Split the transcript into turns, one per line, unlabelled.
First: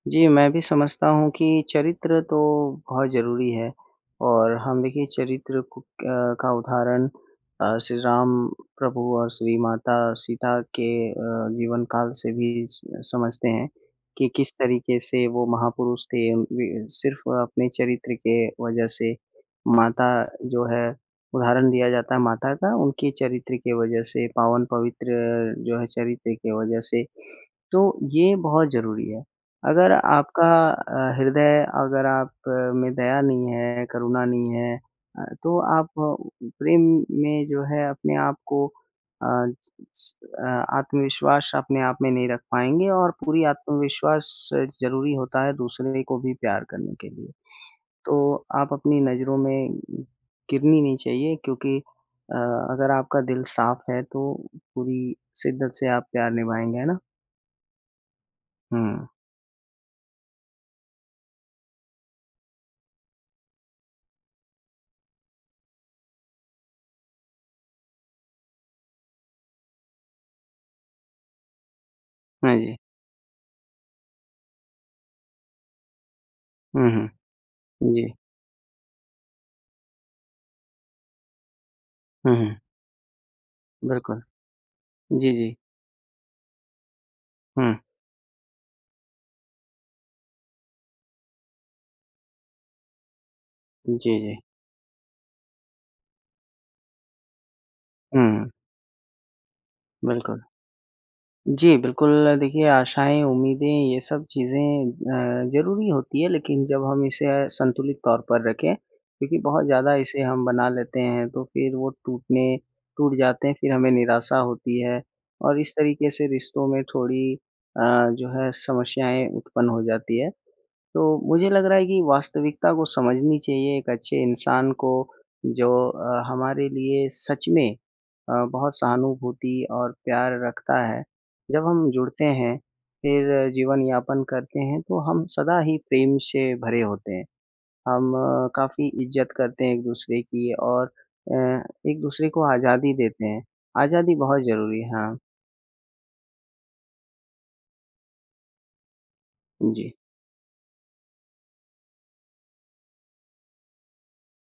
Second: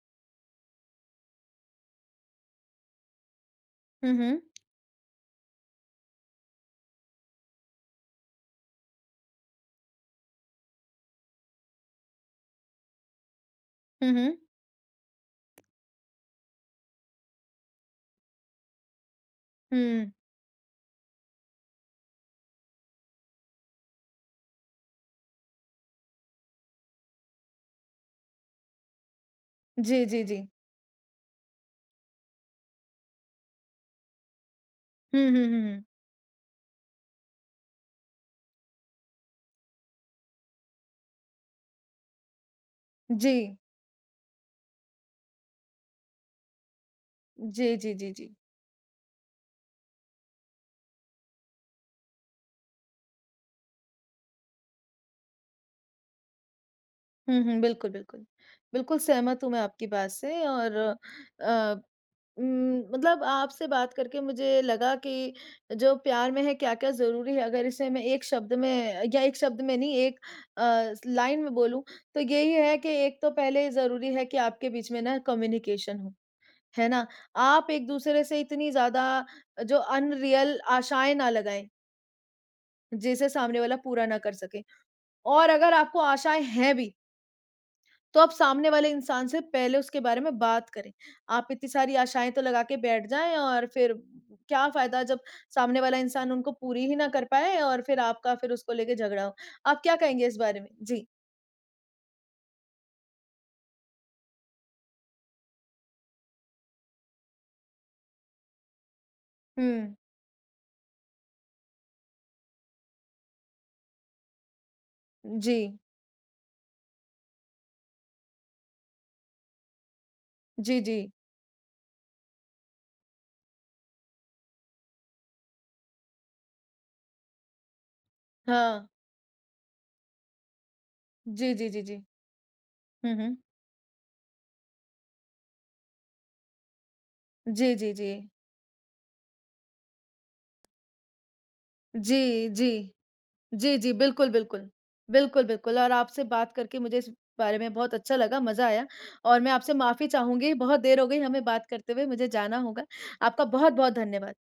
जी, मैं भी समझता हूँ कि चरित्र तो बहुत ज़रूरी है
हुँ, हुँ।
और हम देखिए चरित्र को क का उदाहरण अ, श्री राम प्रभु और श्री माता सीता के अ, जीवनकाल से भी स समझते हैं
हुँ,
कि
हुँ।
किस तरीके से वो महापुरुष थे। अ, वि सिर्फ़ अपने चरित्र के वज़ह से माता
हुँ।
जो है उदाहरण दिया जाता है माता का उनके चरित्र की वजह से पावन पवित्र जो है, चरित्र की वज़ह से, तो ये बहुत ज़रूरी है। अगर
जी, जी, जी।
आपका अ, हृदय अगर आप में दया नहीं है, करुणा नहीं है
हुँ,
अ,
हुँ,
तो
हुँ, हुँ।
आप प्रेम में जो है अपने आप को अ अ, आत्मविश्वास अपने आप में नहीं रख पाएँगे और पूरी
जी।
आत्मविश्वास ज़रूरी होता है दूसरे को भी प्यार करने के लिए।
जी, जी, जी, जी।
तो आप अपनी नज़रों में गिरनी नहीं चाहिए क्योंकि अ, अगर आपका दिल साफ है तो पूरी शिद्दत से आप प्यार निभाएँगे, है ना?
हुँ, हुँ। बिल्कुल, बिल्कुल। बिल्कुल,
हुँ।
सहमत हूँ मैं आपकी बात से और अ, उम, मतलब आपसे बात करके मुझे लगा कि जो प्यार में है, क्या-क्या ज़रूरी हैं। अगर इसे मैं एक शब्द में या एक शब्द में नहीं एक अ, लाइन में बोलूँ तो यही
हाँ
है
जी।
कि एक तो पहले ज़रूरी है कि आपके बीच में ना कम्युनिकेशन हो, है
हुँ,
ना?
हुँ।
आप
जी।
एक-दूसरे से इतनी ज़्यादा जो अनरियल आशाएँ ना लगाएँ
हुँ, हुँ।
जिसे सामने वाला पूरा ना
बिल्कुल।
कर सके।
जी,
और
जी।
अगर आपको आशाएँ हैं भी
हुँ।
तो आप सामने वाले इंसान से पहले उसके बारे में बात करें। आप इतनी सारी आशाएँ तो लगा के बैठ जाएँ और फिर
जी, जी।
क्या फायदा जब सामने वाला इंसान उनको पूरी ही ना कर पाए और फिर आपका
हुँ।
फिर उसको लेके झगड़ा हो। आप क्या कहेंगे इस
बिल्कुल।
बारे में? जी।
जी, बिल्कुल देखिए आशाएँ, उम्मीदें ये सब चीज़ें अ, ज़रूरी होती है लेकिन जब हम इसे संतुलित तौर पर रखें क्योंकि बहुत ज़्यादा
हुँ।
इसे हम बना लेते हैं तो फिर वो टूटने टूट जाते हैं फिर हमें निराशा होती है। और इस
जी।
तरीके से रिश्तों में थोड़ी अ, जो है समस्याएँ उत्पन्न हो जाती है।
जी, जी।
तो मुझे लग रहा है कि वास्तविकता को समझनी चाहिए एक अच्छे इंसान को जो अ, हमारे लिए सच में अ, बहुत
हाँ।
सहानुभूति और प्यार रखता है।
जी,
जब
जी, जी,
हम
जी।
जुड़ते हैं,
हुँ, हुँ।
फिर जीवन यापन करते हैं तो हम सदा ही प्रेम से भरे होते हैं।
जी, जी,
हम
जी।
काफ़ी इज़्ज़त करते हैं एक-दूसरे की और अ, एक-दूसरे को
जी, जी।
आज़ादी देते हैं।
जी, जी,
आज़ादी
बिल्कुल,
बहुत
बिल्कुल।
ज़रूरी है, हाँ।
बिल्कुल, बिल्कुल और आपसे बात करके मुझे इस बारे में बहुत अच्छा लगा, मज़ा आया और मैं आपसे
उ, जी।
माफ़ी चाहूँगी बहुत देर हो गई हमें बात करते हुए मुझे जाना होगा। आपका बहुत-बहुत धन्यवाद।